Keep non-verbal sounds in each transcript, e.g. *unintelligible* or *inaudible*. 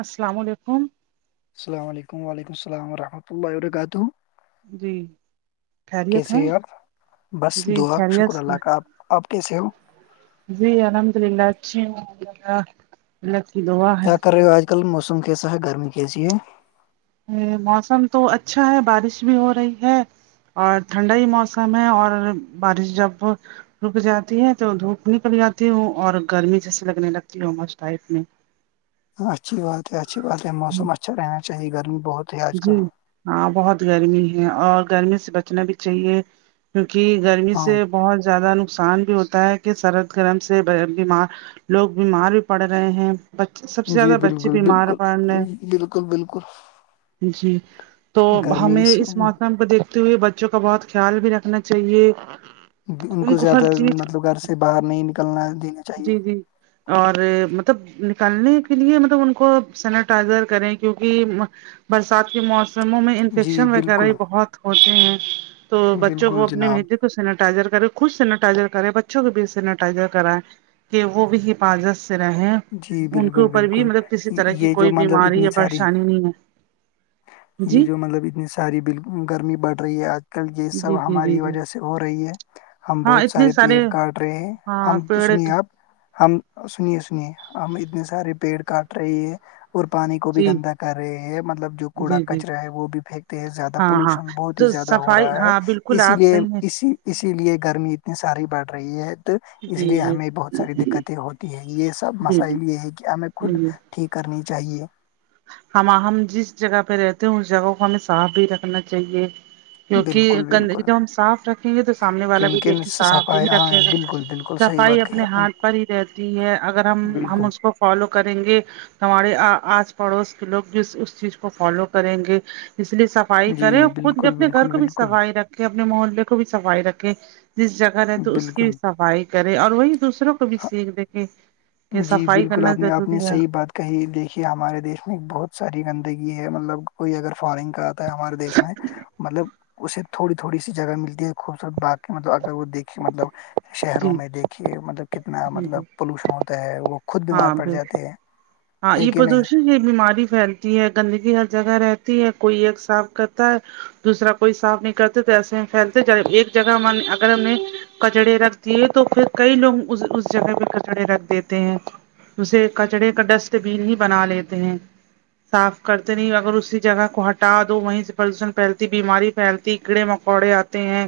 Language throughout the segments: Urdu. السلام علیکم السلام علیکم ولیکم السلام ورحمۃ اللہ وبرکاتہ جی خیریت کیسے ہیں اورپ بس جی دعا خیریت شکر سے اللہ کا آپ آپ کیسے ہو جی الحمد اللہ اچھی الحمدلہ لک دو آا کیا کر رہے ہو آج کل موسم کیسا ہے گرمی کیسی ہے موسم تو اچھا ہے بارش بھی ہو رہی ہے اور ٹھنڈا ہی موسم ہے اور بارش جب رک جاتی ہے تو دھوپ نکل جاتی ہوں اور گرمی جیسے لگنے لگتی ہو مس ٹائپ میں ہاں اچھی بات ہے اچھی بات ہے میں موسم اچھا رہنا چاہیے گرمی بہت ہے آج جی کل ہاں بہت گرمی ہے اور گرمی سے بچنا بھی چاہیے کیونکہ گرمی ہاں سے بہت زیادہ نقصان بھی ہوتا ہے کہ سرد گرم سے بیمار لوگ بیمار بھی پڑ رہے ہیں سب سے جی زیادہ بچے بالکل بیمار بالکل پڑ رہے بالکل بالکل جی تو گرمی ہمیں سے اس موسم پہ دیکھ تے ہوئے بچوں کا بہت خیال بھی رکھنا چاہیے ان کو زیادہ مطلب گھر سے باہر نہیں نکلنا دینا چاہیے جی جی اور مطلب نکلنےکے لیے مطلب ان کو سینٹائزر کریں کیونکہ برسات کے موسموں میں جی انفیکشن وغیرہ بالکل ہی بہت ہوتے ہیں تو بچوں کو بالکل اپنی جناب بھیجیے تو سینیٹائزر کرے خود سینیٹائزر کرے بچوں کے بیچ سینیٹائزر کرائیں کہ وہ بھی حفاظت سے رہےیں جی ان کے بالکل اوپر بھی بالکل مطلب کسی طرح کی یہ جو کوئی مطلب بیماری اتنی یا ساری پریشانی نہیں ہے یہ جی جو مطلب اتنی سی سوری بلکل گرمی بڑھ رہی ہے آج کل یہ سب جی جی جی ہماری جی وجہ سے ہو رہی ہے ہم ہاں بہت اتنے سارے پیڑ کاٹ رہے ہیں ہاں ہم پیڑ سنیے آپ ہم سنیے سنیے ہم اتنے سارے پیڑ کاٹ رہے ہے اور پانی کو بھی جی گندا کر رہے ہیں مطلب جو کوڑا جی جی جی کچرا ہے وہ بھی پھینکتے ہیں زیادہ ہاں ہاں پولوشن بہت ہی تو زیادہ ہو صفائی رہا ہے ہاں بالکل اسی آپ لیے صحیح ہیں اسی اسی لیے گرمی اتنی ساری بڑھ رہی ہے تو جی اس جی لیے جی ہمیں بہت ساری دق کتیں ہوتی ہے یہ سب جی مسائل یہ ہے کہ ہمیں خود جی ٹھیک کرنی چاہیے ہم ہم جس جگہ پہ رہتے ہیں اس جگہ کو ہمیں صاف بھی رکھنا چاہیے کیوںکہ بالکل گندگی بالکل جب ہم صاف رکھیں گے تو سامنے والا بھی دیکھ کیونکہ کے صاف ہی صفائی ہاں رکھے گا بالکل بالکل صحیح صفائی بات کہی اپنے آپ نے ہاتھ پر ہی رہتی ہے اگر ہم ہم بالکل اس کو فالو کریں گے ہمارے آج پڑوس کے لوگ بھی اس چیز کو فالو کریں گے اس لیے سب صفائی جی کرے اور خود بھی بالکل اپنے گھر بالکل کو بھی بالکل صفائی رکھے اپنے محلے کو بھی صفائی رکھے جس جگہ رہے تو اس کی بالکل بھی صفائی کرے اور وہی دوسروں کو بھی ہاں، سیکھ د کہیں کہ جی صفائی بالکل کرنا آپ نے آپ نے ضروری ہے صحیح بات کہی دیکھیے ہمارے دیش میں بہت ساری گندگی ہے مطلب کوئی اگر فارن کا ہمارے دیش میں مطلب اسے تھوڑی تھوڑی سی جگہ ملتی ہے خوبصورت باقی مطلب اگر وہ دیکھے مطلب شہروں جی میں دیکھیے مطلب کتنا جی مطلب جی پولوشن ہوتا ہے وہ خود بیمار ہاں پڑ بالکل جاتے ہیں ہاں ہے یہ کہ نہیں پردوشن یہ بیماری پھیل کی گندگی ہر جگہ رہتی ہے کوئی ایک صاف کرتا ہے دوسرا کوئی صاف نہیں کرتے تو ایسے پھیلتے ایک جگہ ہم اگر ہم نے کچڑے رکھ دیے تو پھر کئی لوگ اس جگہ پہ کچڑے رکھ دیتے ہیں اسے کچرے کا ڈسٹ بین ہی بنا لیتے ہیں صاف کرتے نہیں اگر اسی جگہ کو ہٹا دو وہیں سے پردوشن پھیلتی بیماری پھیلتی کیڑے مکوڑے آتے ہیں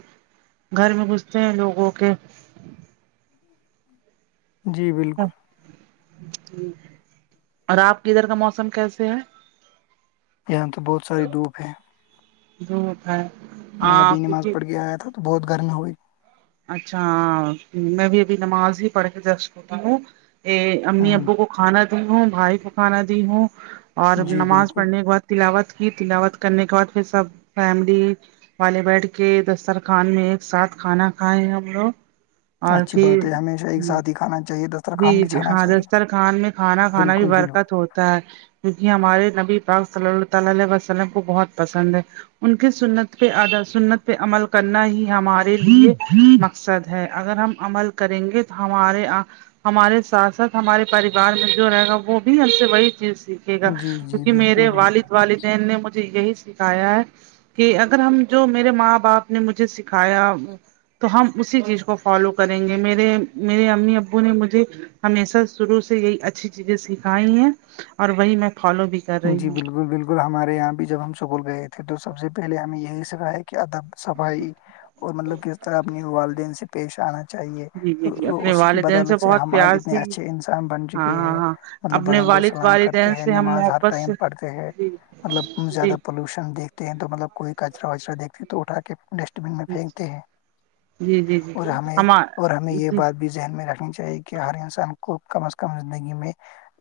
گھر میں گھستے ہیں لوگوں کے جی بالکل اور آپ کے ادھر کا موسم کیسے ہے یہاں تو بہت ساری دھوپ ہے دھوپ ہے میں ہاں ابھی نماز کیونکہ پڑھ کے آیا تھا تو بہت گرمی ہوئی اچھا میں بھی ابھی نماز ہی پڑھ کے جسٹ اٹھی ہوں ا امی ہوں ابو کو کھانا دی ہوں بھائی کو کھانا دی ہوں اور جی نماز بالکل پڑھنے کے بعد تلاوت کی تلاوت کرنے کے بعد پھر سب فیملی والے بیٹھ کے دسترخان میں ایک ساتھ کھانا کھائے ہم لوگ اور اچھی بات پھر ہے ہمیشہ ایک ہ ساتھ ہی کھانا چاہے دس جی جی ہاں دسترخوان میں کھانا کھانا بھی بالکل بالکل برکت ہوتی تا ہے کیونکہ ہمارے نبی پاک صلی اللہ تعالی علیہ وسلم کو بہت پسند ہے ان کے سنت پہ سنت پہ عمل کرنا ہی ہمارے لیے مقصد ہے اگر ہم عمل کریں گے تو ہمارے ہمارے ساتھ ساتھ ہمارے پریوار میں جو رہے گا وہ بھی ہم سے وہی چیز سیکھ گا جی جی کیونکہ بالکل میرے والد بالکل والدین نے مجھے یہی سکھایا ہے کہ اگر ہم جو میرے ماں باپ نے مجھے سکھایا تو ہم اسی چیز کو فالو کریں گے میرے میرے امی ابو نے مجھے ہمیشہ شروع سے یہی اچھی چیزیں سکھائی ہیں اور وہی میں فالو بھی کر رہی جی ہوں بالکل بالکل ہمارے یہاں بھی جب ہم سکول گئے تھے تو سب سے پہلے ہمیں یہی سکھا ہے کہ ادب صفائی اور مطلب کہ اس طرح اپنے والدین سے پیش آنا چاہیے جی جی جی تو اپنے اس کی والدین بدولت سے بہت ہم آج پیار سے اتنے اچھے انسان بن ہاں چکے ہاں ہیں ہاں مطلب اپنے بڑوں کو والد سلام کرتے والدین ہے سے ہم نماز ہر محبت ٹائم سے پڑھتے ہے جی مطلب زیادہ جی پلیوشن دیکھتے ہیں تو مطلب کوئی کچرا وچرا دیکھتے ہیں تو اٹھا کے ڈسٹ بن میں پھینکتے ہیں جی جی جی اور ہمیں ہم اور ہمیں یہ جی بات ذہن میں رکھنی چاہیے کہ ہر انسان کو کم از کم زندگی میں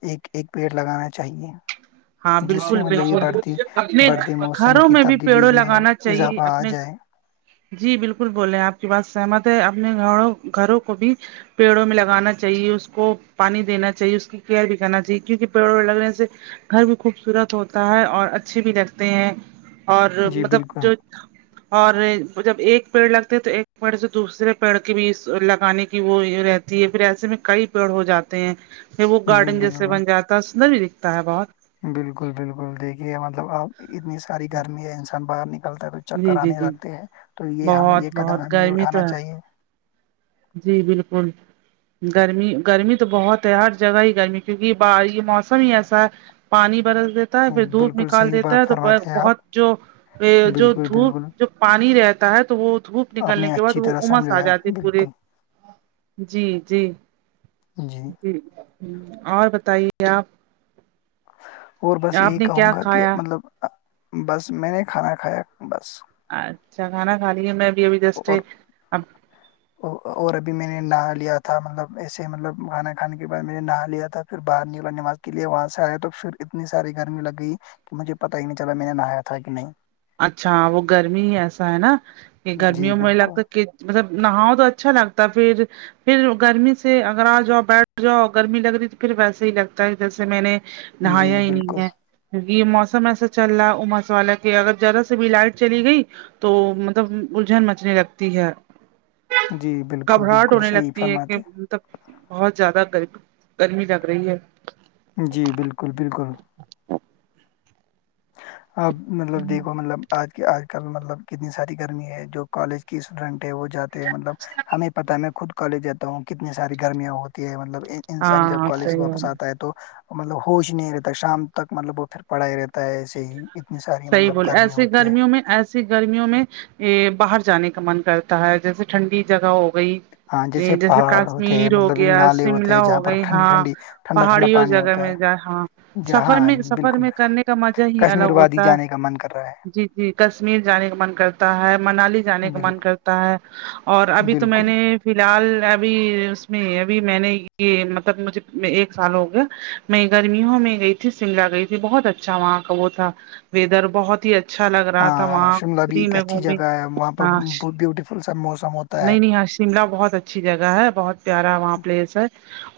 ایک ایک پیڑ لگانا چاہیے ہاں جس بالکل سے مطلب یہ بالکل بڑھتی اپنے بڑھتے موسم گھروں کی میں بھی تبدیلی پیڑوں میں لگانا چاہیے اضافہ آ اپنے جائے جی بالکل بولے ہیں آپ کی بات سہمت ہے اپنے گوں گھروں کو بھی پیڑوں میں لگانا چاہیے اس کو پانی دینا چاہیے اس کی کیئر بھی کرنا چاہیے کیونکہ پیڑوں میں لگنے سے گھر بھی خوبصورت ہوتا ہے اور اچھے بھی لگتے ہیں اور جی مطلب جو *inaudible* اور جب ایک پیڑ لگتے تو ایک پیڑ سے دوسرے پیڑ کے بھی اس لگانے کی وہ رہتی پھر ایسے میں کئی پیڑ ہو جاتے ہیں پھر وہ جی گارڈن جیسے بالکل بن جاتا ہے سندر بھی دکھتا ہے بہت بالکل بالکل دیکھیے مطلب اب اتنی ساری گرمی ہے انسان باہر نکلتا ہے کچھ چک جی جی کرانے جی لگتے ہیں تو یہ ہمیں یہ بہت قدم بہت ہمیں گرمی تو اٹھانا ہے چاہیے جی بالکل گرمی گرمی تو بہت ہے ہر جگہ ہی گرمی کیونکہ ب یہ موسم ہی ایسا ہے پانی برس پھر دھوپ بالکل نکال صحیح دیتا ہے بات تو فرماتے ہیں بہت آپ جو جو بالکل دھوپ بالکل جو پانی رہتا ہے تو وہ دھوپ آپ نکلنے نے کے بعد اچھی وہ طرح امس آ سمجھایا جاتی پورے بالکل جی جی جی اور بتائیے آپ اور بس یہی آپ نے کہوں کیا گا کہ کھایا مطلب بس میں نے کھانا کھایا بس اچھا کھانا کھاے میں ابھی ابھی دسٹ اور اور ابھی میں نے نہا لیا تھا مطلب ایسے مطلب کھانا کھانے کے بعد میں نے نہا لیا تھا پھر باہر نکلا نماز کے لیے وہاں سے آئے تو پھر اتنی ساری گرمی لگ گئی کہ مجھے پتا ہی نہیں چلا میں نے نہایا تھا کہ نہیں اچھا وہ گرمی ہی ایسا ہے نا کہ جی گرمیوں مھے لگتا ہے بالکل کہ مطلب نہاؤ تو اچھا لگتا ہے پھر پھر گرمی سے اگر آ جاؤ بیٹھ جاؤ گرمی لگ رہی تو پھر ویسے ہی لگتا ہے جیسے میں نے نہایا جی ہی نہیں بالکل ہے کیونکہ یہ موسم ایسا چل رہا ہے اماس والا کہ اگر جذرا سے بھی لائٹ چلی گئی تو مطلب الجھن مچنے لگتی ہے جی بالکل گھبراہٹ بالکل ہونے صحیح لگتی ہے کہ فرماتے تب بہت زیادہ گ گرمی لگ رہی ہے جی بالکل بالکل آپ مطلب دیکھو مطلب آج کے آج کل مطلب کتنی ساری گرمی ہے جو کالج کی اسٹوڈینٹ ہے وہ جاتے ہیں مطلب ہمیں پتہ ہے خود کالج جاتا ہوں کتنی ساری گرمیاں ہوتی ہے مطلب ہاں انسان جب ہاں کالج سے صحیح بات واپس آتا ہے تو مطلب ہوش ہی نہیں رہتا شام تک مطلب وہ پھر پڑھائی رہتا ہے ایسے ہی اتنی ساری صحیح مطلب بولے گرمی ایسے ہوتی ہے گرمیوں میں ایس گرمیوں میں باہر جانے کا من کرتا ہے جیسے ٹھنڈی جگہ ہو گئی ہاں جیسے پہاڑ ہوتے ہیں کاشمیر ہو مطلب گیا نالے ہوتے شملہ ہیں جہاں ہو پر گئی ٹھنڈی ہاں ٹھنڈی ٹھنڈا ٹھنڈا پہاڑیوں پانی جگہ ہوتا میں ہے جائے ہاں جہاں سفر میں سفر بالکل میں بالکل کرنے کا مزہ ہی کشمیر الگ وادی ہوتا ہے جانے کا من کر رہا جی جی کشمیر جانے کا من کرتا ہے منالی جانے ہے کا من بالکل کرتا ہے اور ابھی تو میں بالکل نے فی الحال ابھی اس میں ابھی میں نے یہ مطلب مجھے ایک سال ہو گیا میں گرمیوں میں گئی تھی شملہ گئی تھی بہت اچھا وہاں کا وہ تھا ویدر بہت ہی اچھا لگ رہا تھا ہاں وہاں شملہ بھی فری ایک میں اچھی گھمی جگہ ہے وہاں پر ہاں بہت بیوٹیفل سا موسم ہوتا ہے نہیں نہیں شملہ بہت اچھی جگہ ہے بہت پیارا وہاں پلیس ہے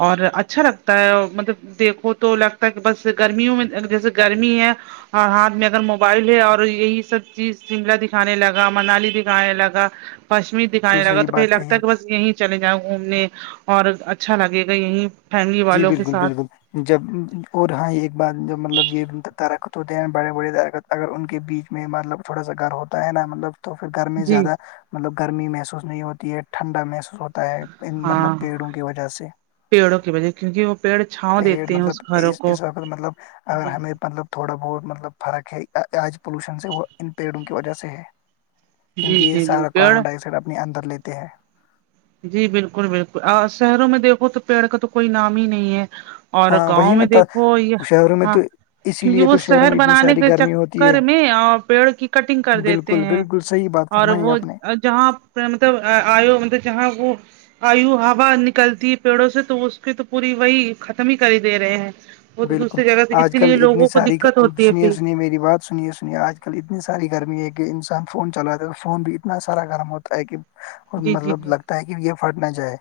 اور اچھا لگتا ہے مطلب دیکھو تو لگتا ہے کہ بس گرمیوں میں جیسے گرمی ہے اور ہاتھ میں اگر موبائل ہے اور یہی سب چیز شملہ دکھانے لگا منالی دکھانے لگا کشمیر بالکل دکھانے لگا صحیح تو پہ بات کہی لگتا ہے آپ کہ نے۔ بس یہیں چلے جاؤں گھومنے اور اچھا لگے گا یہیں فیملی جی والوں کے بالکل ساتھ بالکل جب اور ہاں ایک بار جب مطلب یہ درخت ہوتے ہیں بڑے بڑے درخت اگر ان کے بیچ میں مطلب تھوڑا سا گھر ہوتا ہے نا مطلب تو پھر گھر میں جی زیادہ مطلب گرمی محسوس نہیں ہوتی ہے ٹھنڈا محسوس ہوتا ہے ان ہاں مطلب پیڑوں کی وجہ سے پیڑوں کی بجے کیونک وہ پڑ پیڑ مطلب اس اس وقت مطلب اگر ہمیں مطلب تھوڑا بہت مطلب فرق ہے آج پولوشن سےا ان پیڑوں کی وجہ سے ہے کیونکہ جی یہ جی جی سارا پیڑ کاربن ڈائی آکسائڈ اپنے اندر لیتے ہیں جی بالکل بالکل شہروں میں دیکھو تو پیڑ کا تو کوئی نام ہی نہیں ہے اور ہاں گاؤں وہی میں نا دیکھو یہ شہروں میں ہاں تو اسی کیونکہ لیے وہ تو شہروں شہر میں اتنی بنانے ساری کے گرمی ہوتی ہے چکر میں پیڑ کی کٹنگ کر دیتے بالکل ہیں بالکل صحیح بات اور فرمائی وہ آپ نے جہاں پ مطلب آو مطلب جہاں وہ آیو ہوا نکلتی ہے پیڑوں سے تو اس کی تو پوری وہی ختم ہی کر ہی دے رہے ہیں وہ تو بالکل دوسری جگہ سے آج اسی کل لیے اتنی لوگوں کو ساری دقت ہوتی ہے سنیے پھر سنیے میری بات سنیے سنیے آج کل اتنی ساری گرمی ہے کہ انسان فون چلاتا ہے تو فون بھی اتنا سارا گرم ہوتا ہے کہ اور جی مطلب لگتا ہے کہ یہ پھٹ نہ جائے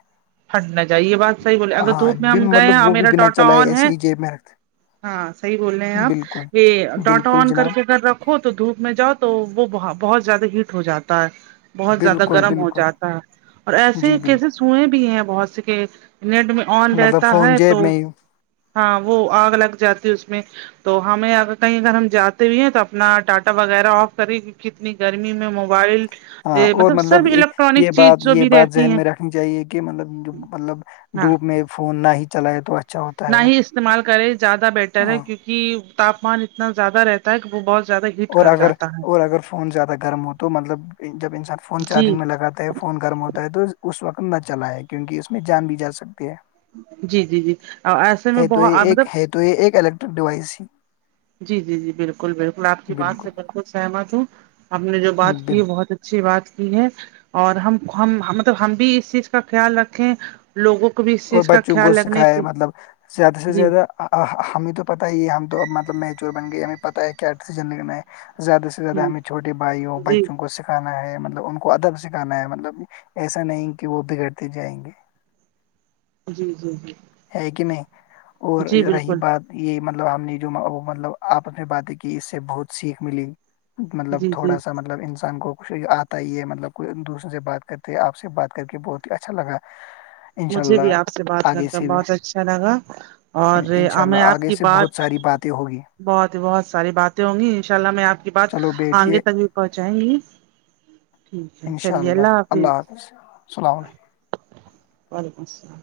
ٹنڈ نہ جاہے یہ بات صحی بولے اگر ہاں دھوپ میں ہم بن گئے ہیں مطلب وہ بھی میرا بنا اٹا چلائے آن ہے ایسے ہی جیب میں رکھتے ہاں صحیح بول رہے ہیں بالکل آپ یہ ڈاٹا بالکل آن کر جناب کے اھر کھو تو دھوپ میں جاؤ تو وہ بہت زیادہ ہیٹ ہو جاتا ہے بہت زیادہ بالکل گرم ہو بالکل جاتا ہے اور ایسے جی کیسے بالکل سوئے بھی بہت سے کہ نیٹ میں آن مطلب رہتا فون ہے تو جیب میں ہی ہاں وہ آگ لگ جاتی اس میں تو ہمیں ا کہیں اگر ہم جاتے بھی ہیں تو اپنا ٹاٹا وغیرہ آف کریں کتنی گرمی میں موبائل ہاں اور مطلب سب الیکٹرانک یہ چیز بات جو یہ بھی بات رہتی ذہن ہیں میں رکھ چاہیے کہ مطلب مطلب ہاں دھوپ میں فون نہ ہی چلائے تو اچھا ہوتا نہ ہے ہی استعمال کرے زیادہ بیٹر ہے ہاں کیونکہ تاپمان اتنا زیادہ رہتا ہے کہ وہ بہت زیادہ ہیٹ اور کر اگر جاتا ہے اور اگر فون زیادہ گرم ہو تو مطلب جب انسان فون جی چارجنگ میں لگات فون گرم ہوتا ہے تو اس وقت نہ چلا ہے کیونکہ اس میں جان بھی جا سکتی ہے جی جی جی ایسے میں ہے تو بہت یہ ایک مطلب ہے تو یہ ایک الیکٹرک ڈیوائس ہے جی جی جی بالکل بالکل آپ کی بات سے بالکل سہمت ہوں آپ نے جو بات بالکل کی بہت اچ ا سی بات کی ہے اور ہم مطلب ہم بھی اس چیز کا خیال رکھیں لوگوں کو بھی اس اور چیز کا بچوں کو خیال رکھنے سکھائے کے مطلب زیادہ سے جی زیادہ ہمیں تو پتا ہی ہے ہم تو اب مطلب میچور بن گئی ہمیں پتہ ہے کیا سزن لنا ہے زیادہ سے ہ زیادہ ہمیں چوٹے بائیوں جی بچوں کو سیکھ سکھانا ہے مطلب ان کو ادب سکھانا ہے مطلب ایسا نہیں کہ وہ بگڑتے جائیں گے جی جی جی ہے کہ نہیں اور جی رہی بالکل بات یہ مطلب ہم نے جو مطلب آپنے باتیں کی اس سے بہت سیکھ ملی مطلب جی جی تھوڑا سا مب مطلب انسان کو کچھ آتا ہی ہے مطلب کوئی دوسرے سے بات کرتے آپ سے بات کر کے بہت ہی اچھا لگا *unintelligible* مجھے بھی آپ سے بات آگے کرتا سے بھی بہت اچھا لگا انشاء اوریں اللہ آپ آگے کی سے بات بہت ساری باتیں ہوگی بہت ہی بہت ساری باتیں ہوں گی ان شاء اللہ میں آپ کی بات چلو آئ گے بیٹھیے ت پہنچائیں گی ٹھیک ہے چلیے اللہ حافظ السلام علیکم وعلیکم السلام